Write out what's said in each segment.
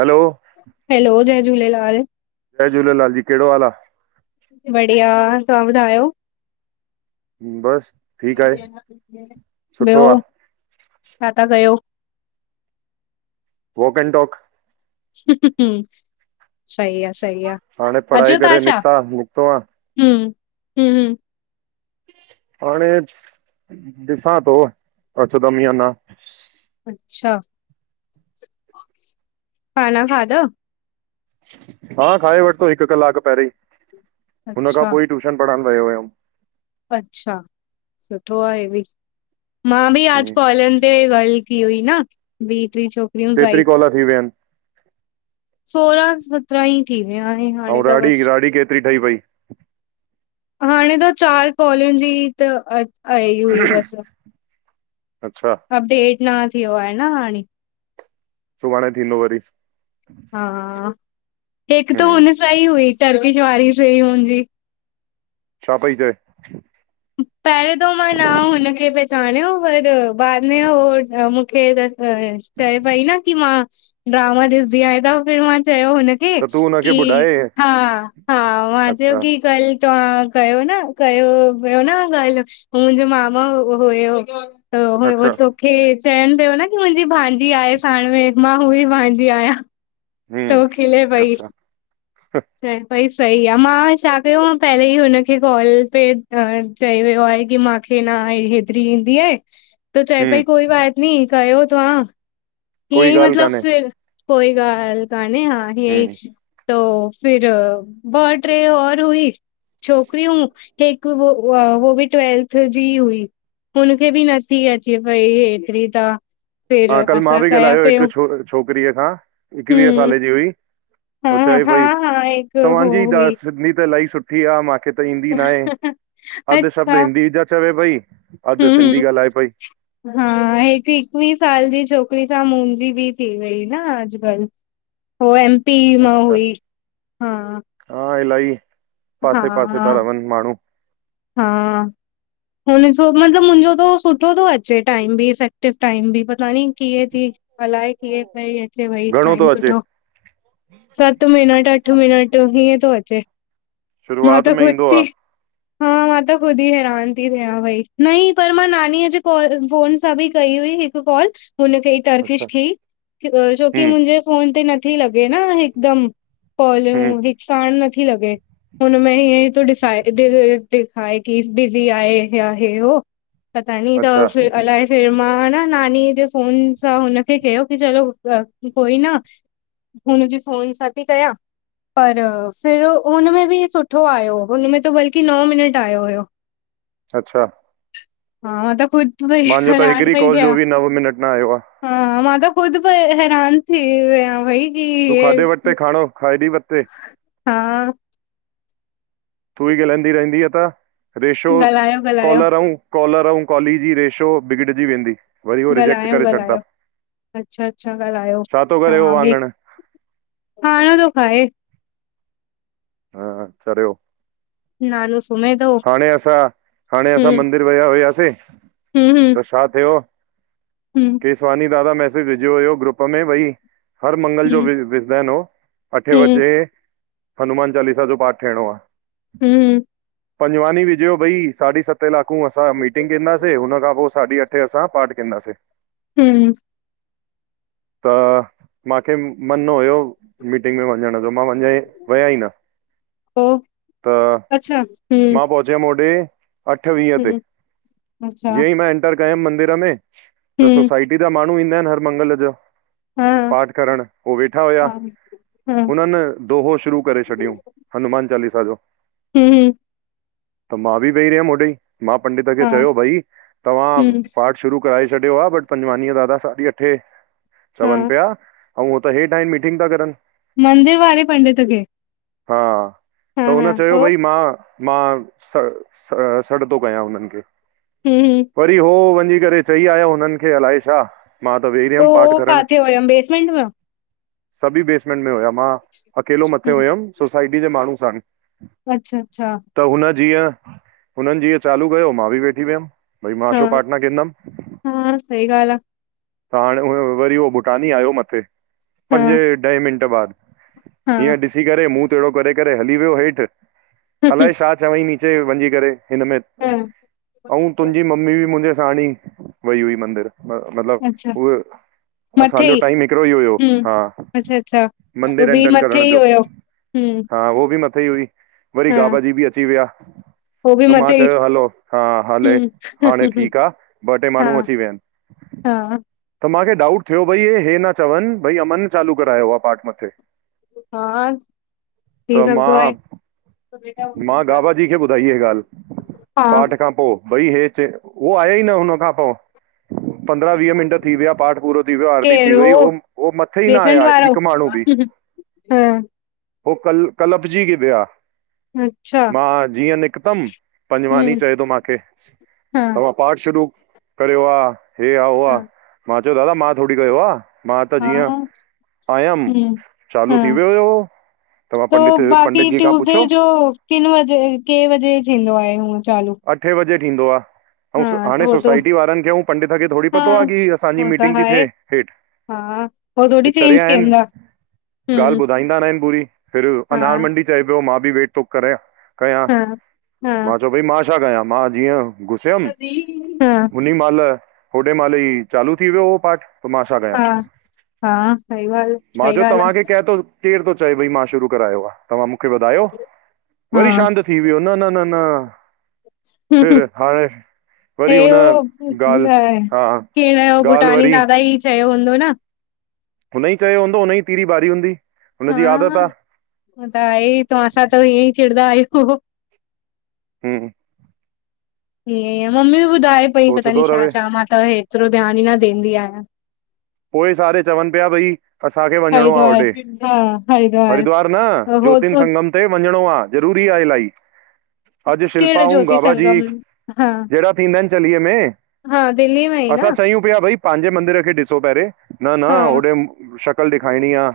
Hello. Hello, जय झूलेलाल। जय झूलेलाल जी। कहिड़ो हालु आह? बढ़िया। तव्हां ॿुधायो? बसि। ठीकु आहे सुठो ॿियो, आहे छा था कयो? Walk and talk. हूहूहूं सही आह। हाणे पढ़ाई करे निकिता, निकितो आह। हू, हूम, हाणे ॾिसां थो, अचंदम या न। अच्छा। खाना खाधव? हा खाई वरितो हिकु कलाकु पहिरीं। हून खां अच्छा, पोह ही टयूशन पढ़णु वियो हुयमि अच्छा। सुठो आहे हे भी। मां भी आज कॉलन ते ॻाल की हुई न, ॿीह, टीह छोकरी केतिरी कॉल थी विया आहिनि? सोलहां सत्रहां ही थी विया आहिन हाणे ऐं त राड़ी बसि। राड़ी केतिरी ठही पई हाणे त चार कॉलन जी ही त आई हुई बसि। अच्छा अपडेट ना थियो आहे न हाणे सुभाणे थींदो वरी हा हिकु त हम्म, हुन सां ही हुई टरविश वारी से ही हुन जी छा पई चए? पहिरियों त मां न हुनखे पहचाणियो पर बाद में हो मूंखे चए पई न की मां ड्रामा ॾिसदी आहया हेडा फिर मां चयो हुन खे त तूं हुनखे की ॿुधाए हा, हा मां चयो अच्छा की कल तव्हां कयो न कयो वियो न ॻाल्हि मुंहिंजो मामा हुयो त हो अच्छा तोखे चइनि पियो न की मुंहिंजी भांजी आहे साण में, मां हूई भांजी आहियां हम्म तो खिले पई अच्छा हम्म चए पई सही आ, मां छा कयो मां पहिले ई हुनखे कॉल ते चई वियो आहे की मां खे न हेतिरी ईंदी आए त चए पई कोई बात नी कयो तव्हां हीअं कोई ई ॻाल्हि मतलब, कान्हे फिर कोई ॻाल्हि कान्हे हा हीअं ई हम्म तो फिर ब ट्रे और हुई छोकरीयूँ हिकु हो ऊहा हो बि ट्वेल्थ जी हुई हुनखे बि नथी अचे पई हेतिरी त फिर हा कल मां असां बि कया ॻाल्हायो पियो हिकु छो छोकिरीअ सां एकवीह हम्म साल जी हुई हा हो चहे हा पई हा हिक हो तव्हांजी जा हुई सिधी त इलाही सुठी सुठी आ मांखे त ईंदी नाहे, अध शब्द अच्छा हिंदी जा चवे पई अधु हम्म सिंधी ॻाल्हाए पई हा हिकु एकवीह साल जी छोकिरी सां मुंहिंजी बि थी वई न अॼकल्ह हो एम पी मां अच्छा हुई हा हा इलाही हा पास- पासे था रहवन माण्हू हा हुनिसो मतलबु मुंहिंॼो त हो सुठो थो अचे टाइम ॿि इफेक्टिव टाइम बि पता नी कीअं ती अलाए कीयें पई अचे भई घणो थो टाइम अचे सुठो सत मिनट, अठ मिनट हीअं तो अचे मां शुरूआत त में ख़ुदि ईंदो आ थी हा मां त खुद ई हैरान थीं थियां भई न ईं पर मां नानीअ ॼे कॉल फोन सां ॿि कई हुई हिक् हिक कॉल हुनखे इ अच्छा टर्किश खे ई अ छोकी हूं मुंहिंजे फोन ते नथी लॻे न हिकदमि कालियूं हूं हिकु सांण नथी लॻे हुनमें हीअं ई तो ॾिसाइ ॾि ई ॾिखाए कि ॿिॼी़ आए या हे हो पता नी त अच्छा फिर अलाए फिर मां न नानीअ जे फोन सां हुनखे कयो की चलो अ कोई ना हुनिजी फोन सां ती कयां पर फिर उनमें ॿि सुठो आयो हुनमें त बल्कि नओं मिन निट आयो हुयो अच्छा हां त खुद मांजो त हिकिरी कॉल ॼो ॿि नव मिनट न आयो आ हा मां त ख़ुदि पै हैरान थी व्यां भई की तूं हे खाधे वट्ते खाणों खाइदी वते हा तूं ई ॻालांइंदी रहंदीय त, रेशो, ॻाल्हायो ॻाल्हायो कॉलर अऊं कॉलर अऊं कॉली ॼी रेशो बिगिड़ॼी वेंदी। वरी उहो रिजेक्ट ॻाल्हायो करे छॾंदा ॻाल्हायो, अच्छा अच्छा ॻाल्हायो, छा थो करे उहो तव्हां ॿि। वाङण खाणो तो खाए। हा चरियो। नालो सुमेत हाणें असां, हाणें असां मंदिर विया हुया से हुं हुं। त छा थियो हूं। केसवानी दादा मैसेॼ विझयो हुयो ग्रुप में भई हर मंगल ॼो हूं विज् विझदा आहिनि हो, अठे वॼे हनुमान चालीसा ॼो पाठ थियणो आ। हूं हूं। पंजवानी विझयो भई साढी सते लाकूं असां मीटिंग केंदासे हुनखां पो साढी अठे असां पाठ केंदासें। हूं। त माखे मन हुयो मीटिंग में वञण ॼो मां वञें वयाई न। पो, त अच्छा हूं मां पोहचयुमि होॾे अठ वीह ते, हूं अच्छा ॼीअंई मां एन् -टर कयमि मंदिर में, त हूं सोसाइटी जा माण्हूं ईंदा आहिनि हर मंगल जो हा पाठ करण, हो वेठा हुया, हा हा हूं हुननि दोहो शुरू करे छॾयऊं, हनुमान चालीसा जो हुं हुं। त मां ॿि वेही रहियमि होॾे, ई, मां पंडित खे हा चयो भई, तव्हां हूं पाठ शुरू कराए छॾियो आ बट पंजवानीअ दादा साढी अठे, हा चवनि पिया अऊं हो त हेठ आइनि मीटिंग ता करनि। मंदिर वारे पंडित खे? हा, हा त हा हुन पो चयो भई मां मां, स स सॾ तो कयां हुननि खे। हुं हुं। वरी हो वञी करे चई आयो हुननि खे अलाए छा? मां त वेही पो रहियमि पाठ हो करण काथे हुयम बेसमेंट में सभी बेसमेंट में हुया मां, अकेलो मथे हूं हुयुमि सोसाइटी जे माण्हू साण अच्छा अच्छा। त हुन जीअं, हुननि जीअं चालू कयो मां बि वेठी वियमि। भई मां हा छो पाठ ना कंदुमि। हा सही ॻाल्हि त हाणे, वरी उहो भूटानी आयो मथे आ पंजे ॾह मिंट बाद, हा हा हीअं ॾिसी करे मुंहं टेड़ो करे करे हली वियो हेठि अलाए छा चवईं नीचे वञझी करे हिन में, हा अऊं तुंहिंजी मम्मी बि मुंहिंजे साणी वई हुई मंदिर मतिलब, अच्छा उहे असांजो टाइम हिकिड़ो ई हुयो, हूं हा, अच्छा अच्छा हो मंदरु बि एंटर मथे करण ई जो हुयो हूं हा उहो बि मथे ई हुई, वरी हा गाबा जी बि अची विया हो बि त मां मथे ई चयो हलो हा हले हूं हाणे ठीकु आहे। ॿ टे हा माण्हू अची विया आहिनि। हा। त मूंखे डाउट थियो भई इहे न चवनि भई अमन चालू करायो आ पार्ट मथे। हा थी त सघदो मां आहे। मां बाबा जी खे ॿुधाई हीअ ॻाल्हि, हा पाठ खां पो। भई हे चए उहो आया ई न हुन खां पो। पंद्रहं वीह मिंट थी विया, पाठ पूरो थी वियो, आरती केर थी हो वई, उह उह मथे ई न बेसमेंट आया वारो हिकु माण्हू बि। हा [inaudible] हो कल कलप जी विया। हम [inaudible] मां जीअं निकतमि, पंजवानी हुँ, चए थो मांखे, हाँ, तहां पाठ शुू कयो आ, हे आ, हाँ, मां चयो दादा मां थोड़ी कयो आ। मां त जीअं हा, आयमि, चालू थी वियो हुयो। तव्हां त पंडित बाक़ी पंडित जी खां ट्यूसडे पुछो जो किन वजे, के वजे थींदो आहे हूअ चालू? अठे बजे थींदो आहे। ऐं हा, त हाणे हो त सोसाइटी वारनि खे ऐं पंडित खे थोड़ी हा, पतो आ कि असांजी हो त मीटिंग ती आहे, थिए हेठ। हा उ थोड़ी चेंज कइंदा। ॻाल्हि ॿुधाईंदा न आहिन पूरी, फिर हा, अनार मंडी चए पियो मां बि वेट थो करां। कंया, हा, हा, हा, मां चयोओ बई मां छा कया? मां जीअं हा [inaudible] नि माल, होॾे माल ई चालू थी वियो उहो पाठ। त मा छा कयां, हा, हा, सही ॻाल्हि, मां सही चयो ॻाल्हि तव्हांखे कैं थो केर थो चए भई मां शुरू करायो आ, तव्हां मूंखे ॿुधायो, आ, वरी हा, शांत। थी वियो, न न न न फिर, हाणे! हे वरी हुन उ ॻाल्हि खण हा जो ॻाल्हि भुटानी वरी दादा ई चयो हूंदो न। हुन ई चयो हूंदो, हुन ई तीरी ॿारी हूंदी, हुनजी आदत आ। छा त आए तंवा सां त ईअं ई चिड़़ंदा आहियूं। हम [inaudible] ईअं ई मम्मी बि ॿुधाए पई पता नंइ सोचंदो छा- रहे छा, मां त एतिरो ध्यानु ई न ॾींदी आयां। पोइ सारे चवनि पिया, भई असांखे वञिणो आ हरिद्वार होॾे, हा हरिद्वार न हो ज्योतिन हो संगम। हुते वञिणो आ, ज़रूरी आ इलाही। अॼु शिल्पा केड़ अंऊं ज्योति बाबा जी संगम हा जहिड़ा थींदा आहिन चलीअ में। हा दिल्ली में ई न। कृपया भई पंहिंजे मंदर खे ॾिसो पहिरे! न न हा होॾे शकल दिखाएंणी आ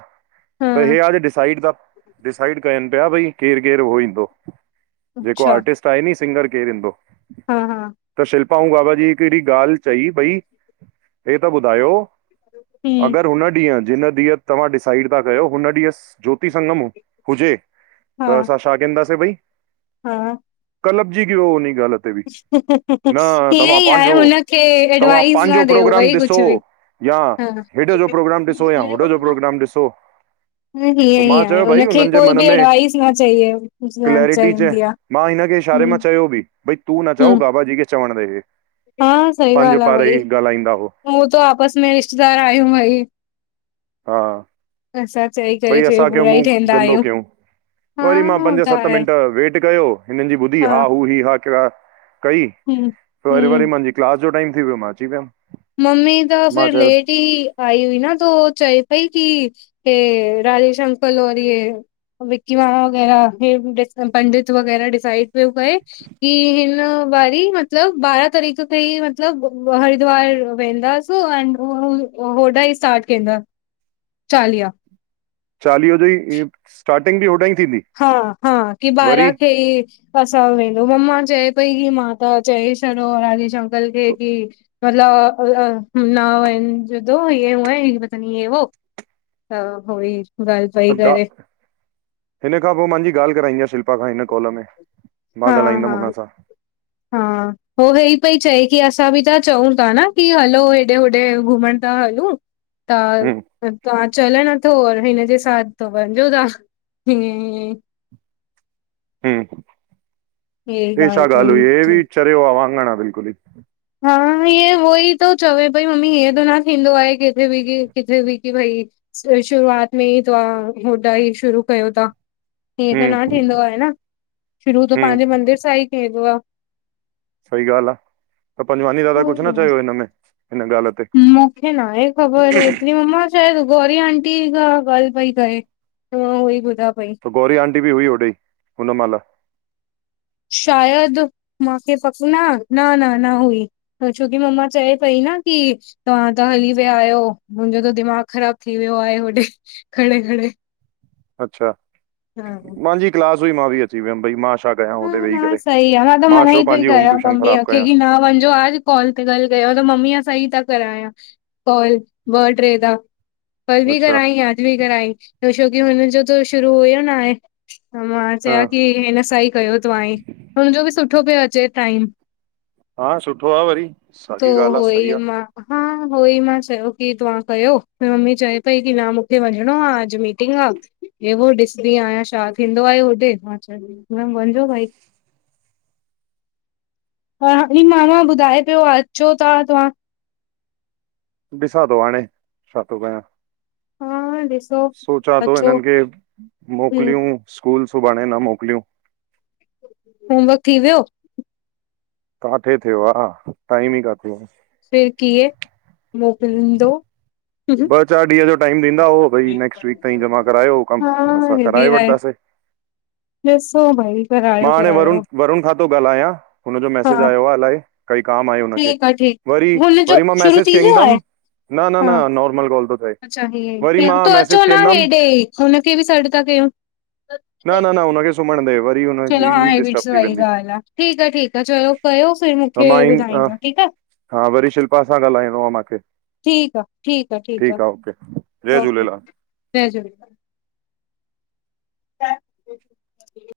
हा त हे आज डिसाइड त डिसाइड कयन पिया भई केर- केर उहो ईंदो, जेको अच्छा आर्टिस्ट - - नी सिंगर केरु ईंदो हा हा त शिल्प - - पा अंऊ बाबा जी हिकड़ी ॻाल्ह चई, भई हे त ॿुधायो - - अगर हम्म हुन ॾींह जिन ॾींहुं तव्हां डिसाइड था कयो हुन ॾींहुं ज्योति संगम हुजे - - हा त असां छा कहंदासीं भई - - हा कलपजी व्यो उनी ॻाल - - न ईअं तव्हां ई आहे पांजो, हुनखे तव्हां एडवाइस न पांजो ॾियो प्रोग्राम भई ॾिसो। कुझु बि या हा हेॾ जो प्रोग्राम ॾिसो या होॾ जो प्रोग्राम ॾिसो। न हिअं पोइ ई मां आ, चयो भई हुनखे हुननि जे कोई मन बि में एडवााइस न चाहिए न क्लैरिटी चए चाहींदी आ। मां हिन खे इशारे मां चयो बि भई तू न चओ हम्म बाबा जी खे चवण ॾे हे, हा सही ॻाल्ह आ भई हो हूं त आपस में रिश्तेदार आयूं भई - - हा असां चई करे भई फिर असांखे बुरा ई मूं ठहंदा गंदो आहियूं कयूं - - हा वरी मां हो पंज त सत आहे मिंट वेट कयो हिनन जी ॿुधी हा- हू- ही- हा- कहिड़ा कई हम्म वरी- वरी हम्म मांजी क्लास जो टाइम थी वियो मां अची वियम। मम्मी त फिर लेट - टी आई हुई न तो चए पई की हे राजेेश अंकल और इये - - विक्की मांमा वगैरह हे पंडित वगैरह डिसाइड - - पए की हिन वारी म - - मतलब बारहा तारीक़ तईं मतलब हरिद्वार - - वेंदास अउं होॾा ई स्टार्ट केंदा - - चालीहा- - चालीहो जी स्टार्टिंग बि होॾां ई थींदी - - हा- हा, की ॿारां खेई - - असां वेंदो मम्मा चए पई की मां त चए छॾियो राजेश अंकल खे की - - मतलब नाव इजो ऊ ह बतानी हे - [unintelligible] हा होई वाई फाई त गा करे - - हिन खां पो मांजी ॻाल्हि कराईंदी आ शिल्पा खां हिन कॉल में मां हा हा ॻाल्हाईंदमि हुन सां। हा। हो हे ई पई चए की असां बि त चऊं ता न की हलो हेॾे होॾे घुमण ता हलूं, त हम्म तव्हां चलण तो हिनजे साथ त वञजो ता हियं हियं हम्म- हे छा ॻाल्हि ॻाल्ह हुई पई हे चए बि चरियो आ वांगण आ बिल्कुल ई - - हा ईअं हो ई तो चवे पई मम्मी हिअं त न थींदो आहे किथे बि कि किथे बि की भई - - शुरूआत में ई त्हां होॾा ई शुरू कयो ता। हीअं त न हम्म थींदो आहे न शुरू त हम्म पंहिंजे मंदिर सां ई थींदो आ। सही ॻाल्ह आ, त पंजवानी दादा कुछ न उहोई आहे। चयो हिनमें हिन ॻाल्ह मूंखे नाहे ख़बर हेतरी मम्मा - - शायद गोौरी आंटी खां ॻाल्ह पई करे त मां उहो ई ॿुधां पई - - त गौरी आंटी बि हुई होॾे हुन महल, शायद मांखे पक न -न -न -न हुई, छोकी मम्मा चए पई न की तव्हां त हली विया आहियो, मुंहिंजो त दिमाग़ ख़राब थी वियो आहे, होॾे खड़े खड़े। अच्छा हा मांजी क्लास हुई मां बि अची वियम भई मां छा कयां होॾे हा वेही न करे सही आ मां त मना छो ई पई पंहिंजी होम कयां ट्यूशन मम्मीअ ख़राबु खे कयां की न वञजो आज कॉल ते ॻाल कयांउ त मम्मीअ सां ई त करायां कॉल ॿ ट्रे त कल बि अच्छा कराई आज बि कराई, छोकी हुननजो त शुरू हुयो नाहे मां हा चयो की हिन सा ई कयो तव्हां ई हुनजो बि सुठो पयो अचे टाइम, हा सुठो आ वरी तो साॻी ॻाल्हि आ उहो सही ई आ। मां हा उहो ई मां चयो कि तव्हां कयो, मम्मी चए पई कि न मूंखे वञिणो आ, अॼु मीटिंग आ। हे वो ॾिसदी आहियां छा थींदो आहे होॾे हा वञिजो भाई। हाणी मामा ॿुधाए पियो, अचो ता तहां। ॾिसां तो हाणे, छा तो कयां? हा ॾिसो सोचां थो, अचो हिननि खे हूं मोकिलियूं। स्कूल सुभाणे न मोकिलियूं। होमवर्क थी वियो? काथे थियो आ, टाइम ई काने। फिर कीअं मोकिलींदो? चार ॾींहं जो टाइम ॾींदा हो, भई नैक्स्ट वीक ताईं जमा करायो कमु, हा असां हे बि कराए आहे वठंदासीं। ॾिसो भई करायो मां हाणे करायो वरुण, वरुण खां थो ॻाल्हायां, हुनजो मैसेज हा आयो आहे, अलाहे कई काम आहे हुनखे, ठीकु आहे वरी ठीकु हुनजो वरी मां शुरू मैसेज थी वियो आहे कंदुमि, न न हा न नॉर्मल कॉल थो थिए, अच्छा वरी हीअ, मां त अचो मैसेज न कंदमि हेॾे, हुनखे बि सॾु था कयूं। न न न हुनखे सुम्हण ॾे, वरी चलो हुनजी हा नींद हे ॿि डिस्टर्ब थी सही वेंदी। ॻाल्हि आ, ठीकु आ, ठीकु आ, चलो कयो फिर त मूंखे मां इन ॿुधाइजो। ठीकु आ। हा, वरी शिल्पा सां ॻाल्हाइणो आ मांखे। ठीकु आ, ठीकु आ, ठीकु आ, जय ओके झूलेलाल। जय झूलेलाल। छा [unintelligible]